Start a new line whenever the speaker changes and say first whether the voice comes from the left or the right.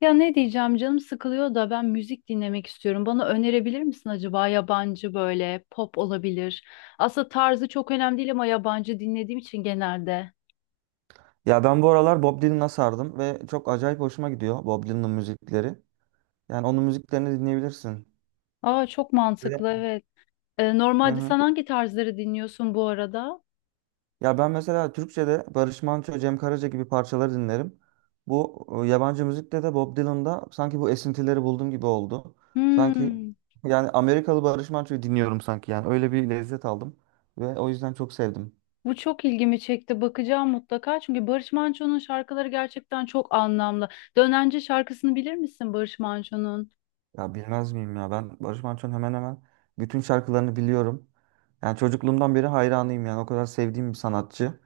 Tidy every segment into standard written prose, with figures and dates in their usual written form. left: Ya ne diyeceğim, canım sıkılıyor da ben müzik dinlemek istiyorum. Bana önerebilir misin acaba, yabancı böyle pop olabilir. Aslında tarzı çok önemli değil ama yabancı dinlediğim için genelde.
right: Ya ben bu aralar Bob Dylan'a sardım ve çok acayip hoşuma gidiyor Bob Dylan'ın müzikleri. Yani onun müziklerini dinleyebilirsin.
left: Aa, çok
right: Böyle.
left: mantıklı, evet.
right: Hı
left: Normalde
right: hı.
left: sen hangi tarzları dinliyorsun bu arada?
right: Ya ben mesela Türkçe'de Barış Manço, Cem Karaca gibi parçaları dinlerim. Bu yabancı müzikte de Bob Dylan'da sanki bu esintileri buldum gibi oldu. Sanki
left: Hmm,
right: yani Amerikalı Barış Manço'yu dinliyorum sanki yani öyle bir lezzet aldım ve o yüzden çok sevdim.
left: Bu çok ilgimi çekti. Bakacağım mutlaka. Çünkü Barış Manço'nun şarkıları gerçekten çok anlamlı. Dönence şarkısını bilir misin Barış Manço'nun?
right: Ya bilmez miyim ya ben Barış Manço'nun hemen hemen bütün şarkılarını biliyorum. Yani çocukluğumdan beri hayranıyım yani o kadar sevdiğim bir sanatçı.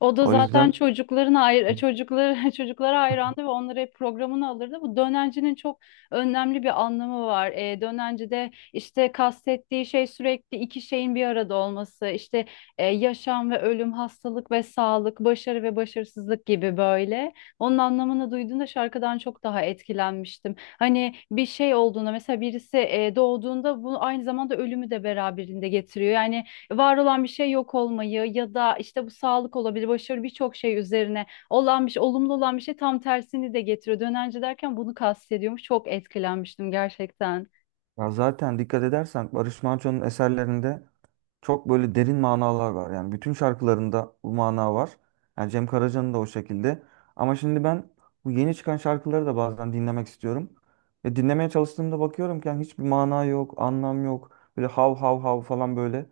left: O da
right: O
left: zaten
right: yüzden
left: çocukların ayr çocukları çocuklara hayrandı ve onları hep programını alırdı. Bu dönencinin çok önemli bir anlamı var. Dönencide işte kastettiği şey sürekli iki şeyin bir arada olması. İşte yaşam ve ölüm, hastalık ve sağlık, başarı ve başarısızlık gibi böyle. Onun anlamını duyduğunda şarkıdan çok daha etkilenmiştim. Hani bir şey olduğunda mesela birisi doğduğunda bu aynı zamanda ölümü de beraberinde getiriyor. Yani var olan bir şey yok olmayı, ya da işte bu sağlık olabilir, başarı, birçok şey üzerine olan bir şey, olumlu olan bir şey tam tersini de getiriyor. Dönence derken bunu kastediyormuş. Çok etkilenmiştim gerçekten.
right: ya zaten dikkat edersen Barış Manço'nun eserlerinde çok böyle derin manalar var. Yani bütün şarkılarında bu mana var. Yani Cem Karaca'nın da o şekilde. Ama şimdi ben bu yeni çıkan şarkıları da bazen dinlemek istiyorum. Ve dinlemeye çalıştığımda bakıyorum ki yani hiçbir mana yok, anlam yok. Böyle hav hav hav falan böyle.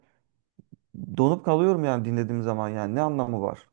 right: Donup kalıyorum yani dinlediğim zaman yani ne anlamı var?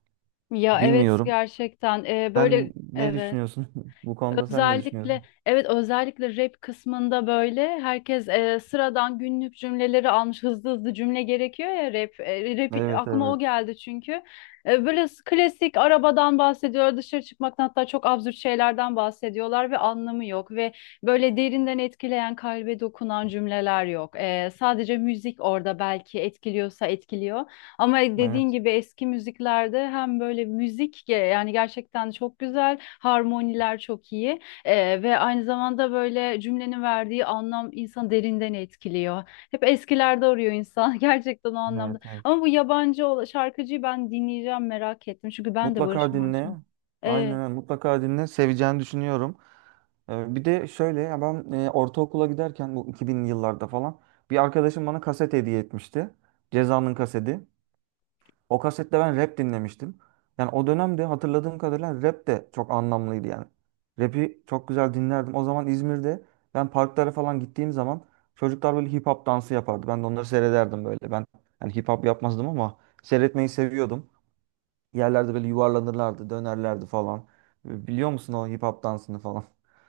left: Ya evet,
right: Bilmiyorum.
left: gerçekten.
right: Sen
left: Böyle,
right: ne
left: evet.
right: düşünüyorsun? Bu konuda sen ne düşünüyorsun?
left: Özellikle, evet, özellikle rap kısmında böyle herkes sıradan günlük cümleleri almış, hızlı hızlı cümle gerekiyor ya rap. Rap
right: Evet,
left: aklıma o
right: evet.
left: geldi çünkü. Böyle klasik arabadan bahsediyor, dışarı çıkmaktan, hatta çok absürt şeylerden bahsediyorlar ve anlamı yok ve böyle derinden etkileyen, kalbe dokunan cümleler yok. Sadece müzik orada belki etkiliyorsa etkiliyor. Ama dediğin
right: Evet,
left: gibi eski müziklerde hem böyle müzik yani gerçekten çok güzel, harmoniler çok iyi, ve aynı zamanda böyle cümlenin verdiği anlam insanı derinden etkiliyor. Hep eskilerde arıyor insan gerçekten o
right: evet,
left: anlamda.
right: evet.
left: Ama bu yabancı şarkıcıyı ben dinleyeceğim, merak ettim çünkü ben de Barış
right: Mutlaka dinle.
left: Manço'yum.
right: Aynen öyle. Mutlaka dinle. Seveceğini düşünüyorum. Bir de şöyle ya ben ortaokula giderken bu 2000'li yıllarda falan bir arkadaşım bana kaset hediye etmişti. Ceza'nın kaseti. O kasette ben rap dinlemiştim. Yani o dönemde hatırladığım kadarıyla rap de çok anlamlıydı yani. Rap'i çok güzel dinlerdim. O zaman İzmir'de ben parklara falan gittiğim zaman çocuklar böyle hip hop dansı yapardı. Ben de onları seyrederdim böyle. Ben yani hip hop yapmazdım ama seyretmeyi seviyordum, yerlerde böyle yuvarlanırlardı, dönerlerdi falan. Biliyor musun o hip hop dansını falan?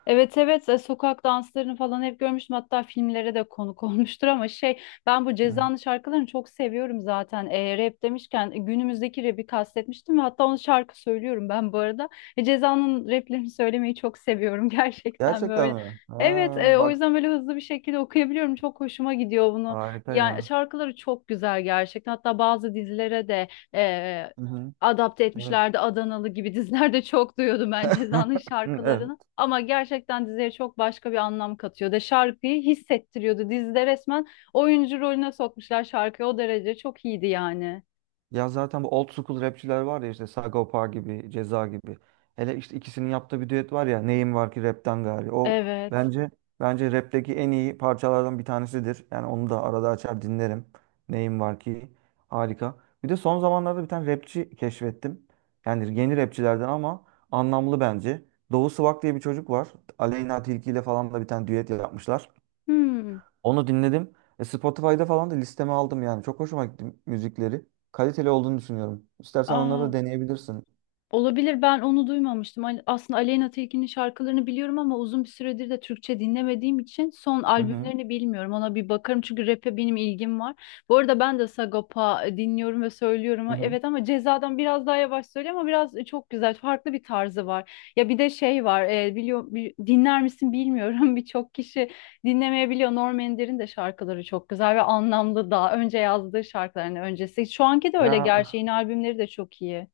left: Evet, evet, sokak danslarını falan hep görmüştüm, hatta filmlere de konuk olmuştur ama şey, ben bu
right: Hı hı.
left: Ceza'nın şarkılarını çok seviyorum zaten. Rap demişken, günümüzdeki rap'i kastetmiştim ve hatta onu şarkı söylüyorum ben bu arada. Ceza'nın rap'lerini söylemeyi çok seviyorum gerçekten
right: Gerçekten
left: böyle,
right: mi? Ha,
left: evet, o
right: bak
left: yüzden böyle hızlı bir şekilde okuyabiliyorum, çok hoşuma gidiyor bunu,
right: harika
left: yani
right: ya.
left: şarkıları çok güzel gerçekten, hatta bazı dizilere de e,
right: Hı hı.
left: adapte
right: Evet.
left: etmişlerdi, Adanalı gibi dizilerde çok duyuyordum ben Ceza'nın şarkılarını.
right: Evet.
left: Ama gerçekten diziye çok başka bir anlam katıyordu. Şarkıyı hissettiriyordu. Dizide resmen oyuncu rolüne sokmuşlar şarkıyı. O derece çok iyiydi yani.
right: Ya zaten bu old school rapçiler var ya işte Sagopa gibi, Ceza gibi. Hele işte ikisinin yaptığı bir düet var ya, Neyim var ki rapten gari. O
left: Evet.
right: bence bence rapteki en iyi parçalardan bir tanesidir. Yani onu da arada açar dinlerim. Neyim var ki, harika. Bir de son zamanlarda bir tane rapçi keşfettim. Yani yeni rapçilerden ama anlamlı bence. Doğu Swag diye bir çocuk var. Aleyna Tilki ile falan da bir tane düet yapmışlar.
left: Hmm.
right: Onu dinledim. Spotify'da falan da listeme aldım yani. Çok hoşuma gitti müzikleri. Kaliteli olduğunu düşünüyorum. İstersen onları
left: Aa.
right: da deneyebilirsin.
left: Olabilir, ben onu duymamıştım. Aslında Aleyna Tilki'nin şarkılarını biliyorum ama uzun bir süredir de Türkçe dinlemediğim için son
right: Hı hı.
left: albümlerini bilmiyorum. Ona bir bakarım çünkü rap'e benim ilgim var. Bu arada ben de Sagopa dinliyorum ve söylüyorum.
right: Hı hı.
left: Evet ama Ceza'dan biraz daha yavaş söylüyor ama biraz çok güzel, farklı bir tarzı var. Ya bir de şey var, biliyor dinler misin bilmiyorum birçok kişi dinlemeyebiliyor. Norm Ender'in de şarkıları çok güzel ve anlamlı, daha önce yazdığı şarkıların öncesi. Şu anki de öyle,
right: Ya
left: gerçi yeni albümleri de çok iyi.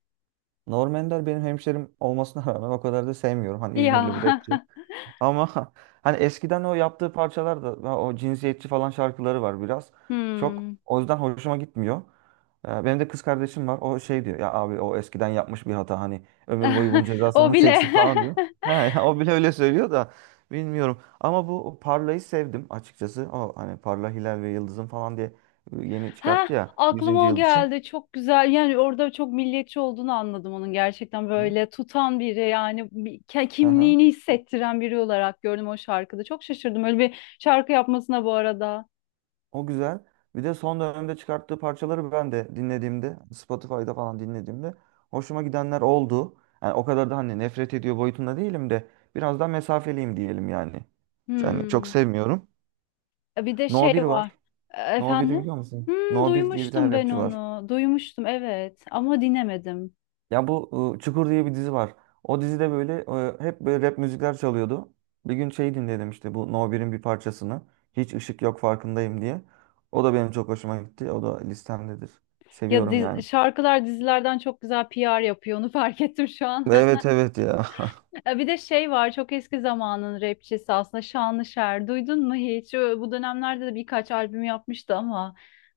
right: Norm Ender benim hemşerim olmasına rağmen o kadar da sevmiyorum. Hani
left: Ya
right: İzmirli bir rapçi. Ama hani eskiden o yaptığı parçalar da daha o cinsiyetçi falan şarkıları var biraz. Çok
left: Hmm.
right: o yüzden hoşuma gitmiyor. Benim de kız kardeşim var. O şey diyor ya, abi o eskiden yapmış bir hata hani ömür boyu bunun cezasını
left: O
right: mı
left: bile.
right: çeksin falan diyor. Ha, ya o bile öyle söylüyor da bilmiyorum. Ama bu Parla'yı sevdim açıkçası. O hani Parla, Hilal ve Yıldız'ın falan diye yeni çıkarttı
left: Ha,
right: ya
left: aklıma
right: yüzüncü
left: o
right: yıl için.
left: geldi. Çok güzel. Yani orada çok milliyetçi olduğunu anladım onun, gerçekten böyle tutan biri, yani
right: Hı?
left: kimliğini hissettiren biri olarak gördüm o şarkıda. Çok şaşırdım öyle bir şarkı yapmasına bu arada.
right: O güzel. Bir de son dönemde çıkarttığı parçaları ben de dinlediğimde, Spotify'da falan dinlediğimde hoşuma gidenler oldu. Yani o kadar da hani nefret ediyor boyutunda değilim de biraz daha mesafeliyim diyelim yani. Yani çok
left: Hmm.
right: sevmiyorum.
left: Bir de
right: No
left: şey
right: 1
left: var.
right: var. No 1'i
left: Efendim?
right: biliyor musun?
left: Hmm,
right: No 1 diye bir tane
left: duymuştum ben
right: rapçi var.
left: onu. Duymuştum evet, ama dinlemedim.
right: Ya bu Çukur diye bir dizi var. O dizide böyle hep böyle rap müzikler çalıyordu. Bir gün şey dinledim, işte bu No 1'in bir parçasını. Hiç ışık yok farkındayım diye. O da benim çok hoşuma gitti. O da listemdedir.
left: Ya
right: Seviyorum yani.
left: şarkılar dizilerden çok güzel PR yapıyor onu fark ettim şu an.
right: Evet evet ya.
left: Bir de şey var, çok eski zamanın rapçisi aslında Şanlışer. Duydun mu hiç? Bu dönemlerde de birkaç albüm yapmıştı ama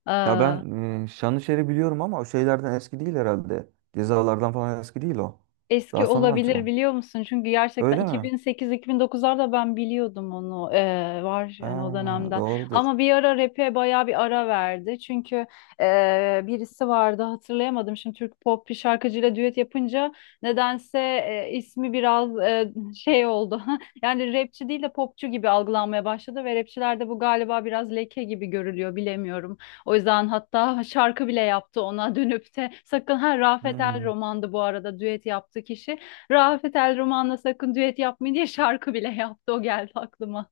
left: e,
right: Ya ben Şanlışer'i biliyorum ama o şeylerden eski değil herhalde. Cezalardan falan eski değil o.
left: eski
right: Daha sonradan
left: olabilir,
right: çıkan.
left: biliyor musun? Çünkü gerçekten
right: Öyle mi?
left: 2008-2009'larda ben biliyordum onu, var
right: Ha,
left: yani o dönemden.
right: doğrudur.
left: Ama bir ara rap'e bayağı bir ara verdi. Çünkü birisi vardı, hatırlayamadım. Şimdi Türk pop bir şarkıcıyla düet yapınca nedense ismi biraz şey oldu. Yani rapçi değil de popçu gibi algılanmaya başladı ve rapçilerde bu galiba biraz leke gibi görülüyor, bilemiyorum. O yüzden hatta şarkı bile yaptı ona dönüp de sakın ha, Rafet El
right: Hmm.
left: Roman'dı bu arada düet yaptı kişi. Rafet El Roman'la sakın düet yapmayın diye şarkı bile yaptı, o geldi aklıma.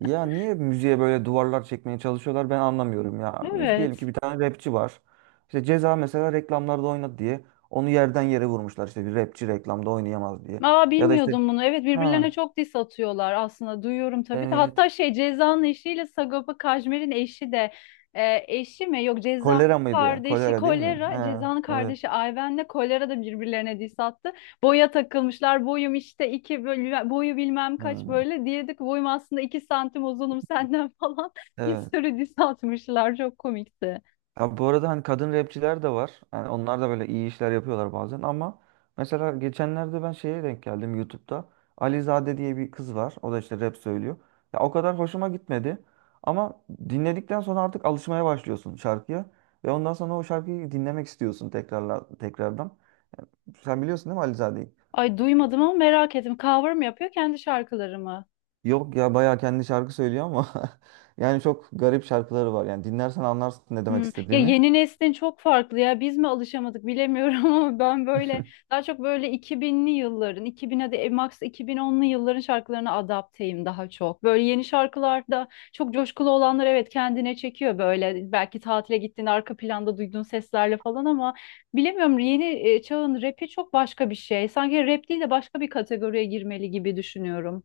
right: Ya niye müziğe böyle duvarlar çekmeye çalışıyorlar ben anlamıyorum ya. Biz diyelim
left: Evet.
right: ki bir tane rapçi var. İşte Ceza mesela reklamlarda oynadı diye onu yerden yere vurmuşlar, işte bir rapçi reklamda oynayamaz diye.
left: Aa,
right: Ya da işte,
left: bilmiyordum bunu. Evet, birbirlerine
right: ha
left: çok diss atıyorlar aslında, duyuyorum tabii de.
right: evet,
left: Hatta şey Ceza'nın eşiyle Sagopa Kajmer'in eşi de eşi mi? Yok, Ceza'nın
right: kolera mıydı?
left: kardeşi
right: Kolera değil mi?
left: Kolera,
right: Ha
left: Ceza'nın
right: evet.
left: kardeşi Ayven'le Kolera da birbirlerine diss attı. Boya takılmışlar. Boyum işte iki, böyle boyu bilmem kaç
right: Hmm.
left: böyle. Diyedik boyum aslında 2 santim uzunum senden falan. Bir
right: Evet.
left: sürü diss atmışlar. Çok komikti.
right: Abi bu arada hani kadın rapçiler de var, yani onlar da böyle iyi işler yapıyorlar bazen ama mesela geçenlerde ben şeye denk geldim, YouTube'da. Alizade diye bir kız var. O da işte rap söylüyor. Ya o kadar hoşuma gitmedi. Ama dinledikten sonra artık alışmaya başlıyorsun şarkıya. Ve ondan sonra o şarkıyı dinlemek istiyorsun tekrarla, tekrardan. Sen biliyorsun değil mi Alizade'yi?
left: Ay, duymadım ama merak ettim. Cover mı yapıyor, kendi şarkıları mı?
right: Yok ya bayağı kendi şarkı söylüyor ama yani çok garip şarkıları var. Yani dinlersen anlarsın ne
left: Hmm.
right: demek
left: Ya
right: istediğimi.
left: yeni neslin çok farklı ya, biz mi alışamadık bilemiyorum ama ben böyle daha çok böyle 2000'li yılların 2000, hadi max 2010'lu yılların şarkılarına adapteyim daha çok. Böyle yeni şarkılarda çok coşkulu olanlar, evet, kendine çekiyor böyle, belki tatile gittiğinde arka planda duyduğun seslerle falan, ama bilemiyorum, yeni çağın rapi çok başka bir şey. Sanki rap değil de başka bir kategoriye girmeli gibi düşünüyorum.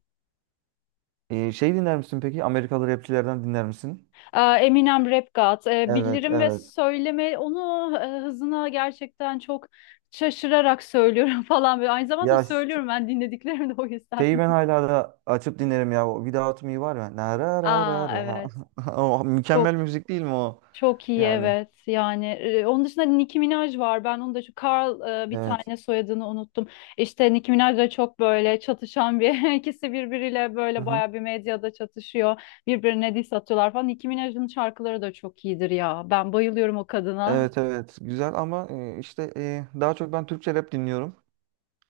right: Şey dinler misin peki? Amerikalı rapçilerden dinler misin?
left: Aa, Eminem Rap God.
right: Evet,
left: Bildirim ve
right: evet.
left: söyleme onu hızına gerçekten çok şaşırarak söylüyorum falan böyle. Aynı zamanda
right: Ya ş-
left: söylüyorum ben dinlediklerimi de, o yüzden.
right: Şeyi ben hala da açıp dinlerim ya. O Without Me var ya. Na ra ra ra
left: Aa
right: ra.
left: evet.
right: O mükemmel
left: Çok
right: müzik değil mi o?
left: çok iyi
right: Yani
left: evet. Yani onun dışında Nicki Minaj var. Ben onu da şu Carl, bir
right: evet.
left: tane soyadını unuttum. İşte Nicki Minaj da çok böyle çatışan bir ikisi birbiriyle
right: Hı
left: böyle
right: hı.
left: bayağı bir medyada çatışıyor. Birbirine diss atıyorlar falan. Nicki Minaj'ın şarkıları da çok iyidir ya. Ben bayılıyorum o kadına.
right: Evet evet güzel ama işte daha çok ben Türkçe rap dinliyorum.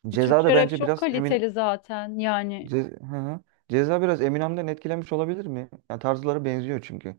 right: Ceza da
left: Türkçe rap
right: bence
left: çok
right: biraz Emin
left: kaliteli zaten yani.
right: Ce- Hı hı. Ceza biraz Eminem'den etkilenmiş olabilir mi? Yani tarzları benziyor çünkü.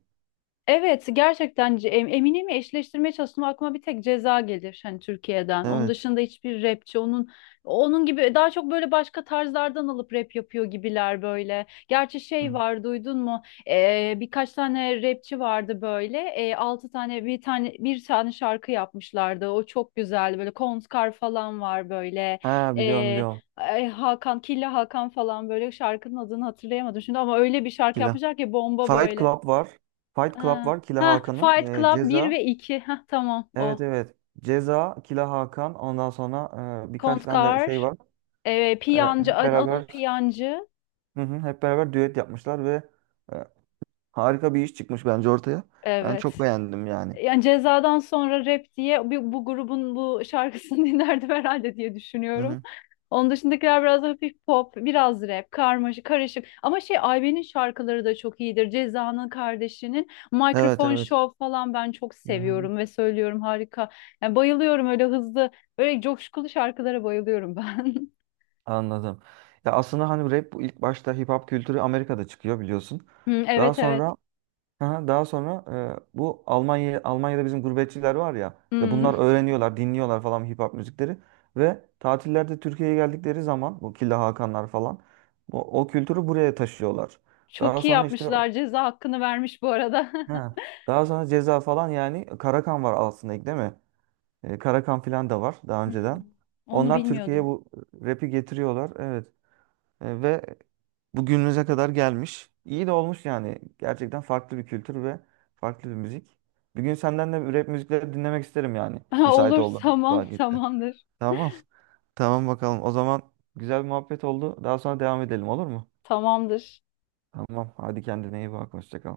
left: Evet gerçekten, Emine'mi eşleştirmeye çalıştım, aklıma bir tek Ceza gelir hani Türkiye'den. Onun
right: Evet.
left: dışında hiçbir rapçi onun gibi, daha çok böyle başka tarzlardan alıp rap yapıyor gibiler böyle. Gerçi şey
right: Hı.
left: var, duydun mu? Birkaç tane rapçi vardı böyle. Altı tane bir tane şarkı yapmışlardı. O çok güzeldi böyle, Kontkar falan var böyle.
right: Ha, biliyorum
left: Ee,
right: biliyorum.
left: Ay, Hakan, Killa Hakan falan, böyle şarkının adını hatırlayamadım şimdi ama öyle bir şarkı
right: Killa.
left: yapmışlar ki bomba
right: Fight
left: böyle.
right: Club var. Fight Club
left: Ha,
right: var, Killa
left: ha,
right: Hakan'ın.
left: Fight
right: E,
left: Club bir ve
right: Ceza.
left: 2. Ha, tamam
right: Evet
left: o.
right: evet. Ceza, Kila Hakan. Ondan sonra birkaç tane de şey
left: Kontkar,
right: var.
left: Piyancı,
right: Hep
left: Anıl
right: beraber,
left: Piyancı.
right: hı hı, hep beraber düet yapmışlar ve e, harika bir iş çıkmış bence ortaya. Ben
left: Evet.
right: çok beğendim yani.
left: Yani Ceza'dan sonra rap diye bu grubun bu şarkısını dinlerdim herhalde diye
right: Hı
left: düşünüyorum.
right: hı.
left: Onun dışındakiler biraz hafif pop, biraz rap, karmaşık, karışık. Ama şey Ayben'in şarkıları da çok iyidir. Ceza'nın kardeşinin
right: Evet
left: Mikrofon
right: evet.
left: Show falan ben çok
right: Hı hı.
left: seviyorum ve söylüyorum, harika. Yani bayılıyorum öyle hızlı, böyle coşkulu şarkılara bayılıyorum ben.
right: Anladım. Ya aslında hani rap bu ilk başta hip hop kültürü Amerika'da çıkıyor biliyorsun.
left: Hı,
right: Daha
left: evet, evet.
right: sonra, aha, daha sonra bu Almanya Almanya'da bizim gurbetçiler var ya, işte
left: Hı.
right: bunlar öğreniyorlar, dinliyorlar falan hip hop müzikleri ve tatillerde Türkiye'ye geldikleri zaman bu Killa Hakanlar falan o kültürü buraya taşıyorlar. Daha
left: Çok iyi
right: sonra işte,
left: yapmışlar. Ceza hakkını vermiş bu arada.
right: he, daha sonra Ceza falan, yani Karakan var aslında ilk değil mi? Karakan falan da var daha
left: Hı.
right: önceden.
left: Onu
right: Onlar Türkiye'ye
left: bilmiyordum.
right: bu rap'i getiriyorlar. Evet. Ve bugünümüze kadar gelmiş. İyi de olmuş yani. Gerçekten farklı bir kültür ve farklı bir müzik. Bir gün senden de rap müzikleri dinlemek isterim yani. Müsait
left: Olur,
right: olduğun
left: tamam,
right: vakitte.
left: tamamdır.
right: Tamam. Tamam bakalım. O zaman güzel bir muhabbet oldu. Daha sonra devam edelim olur mu?
left: Tamamdır.
right: Tamam. Hadi kendine iyi bak. Hoşça kal.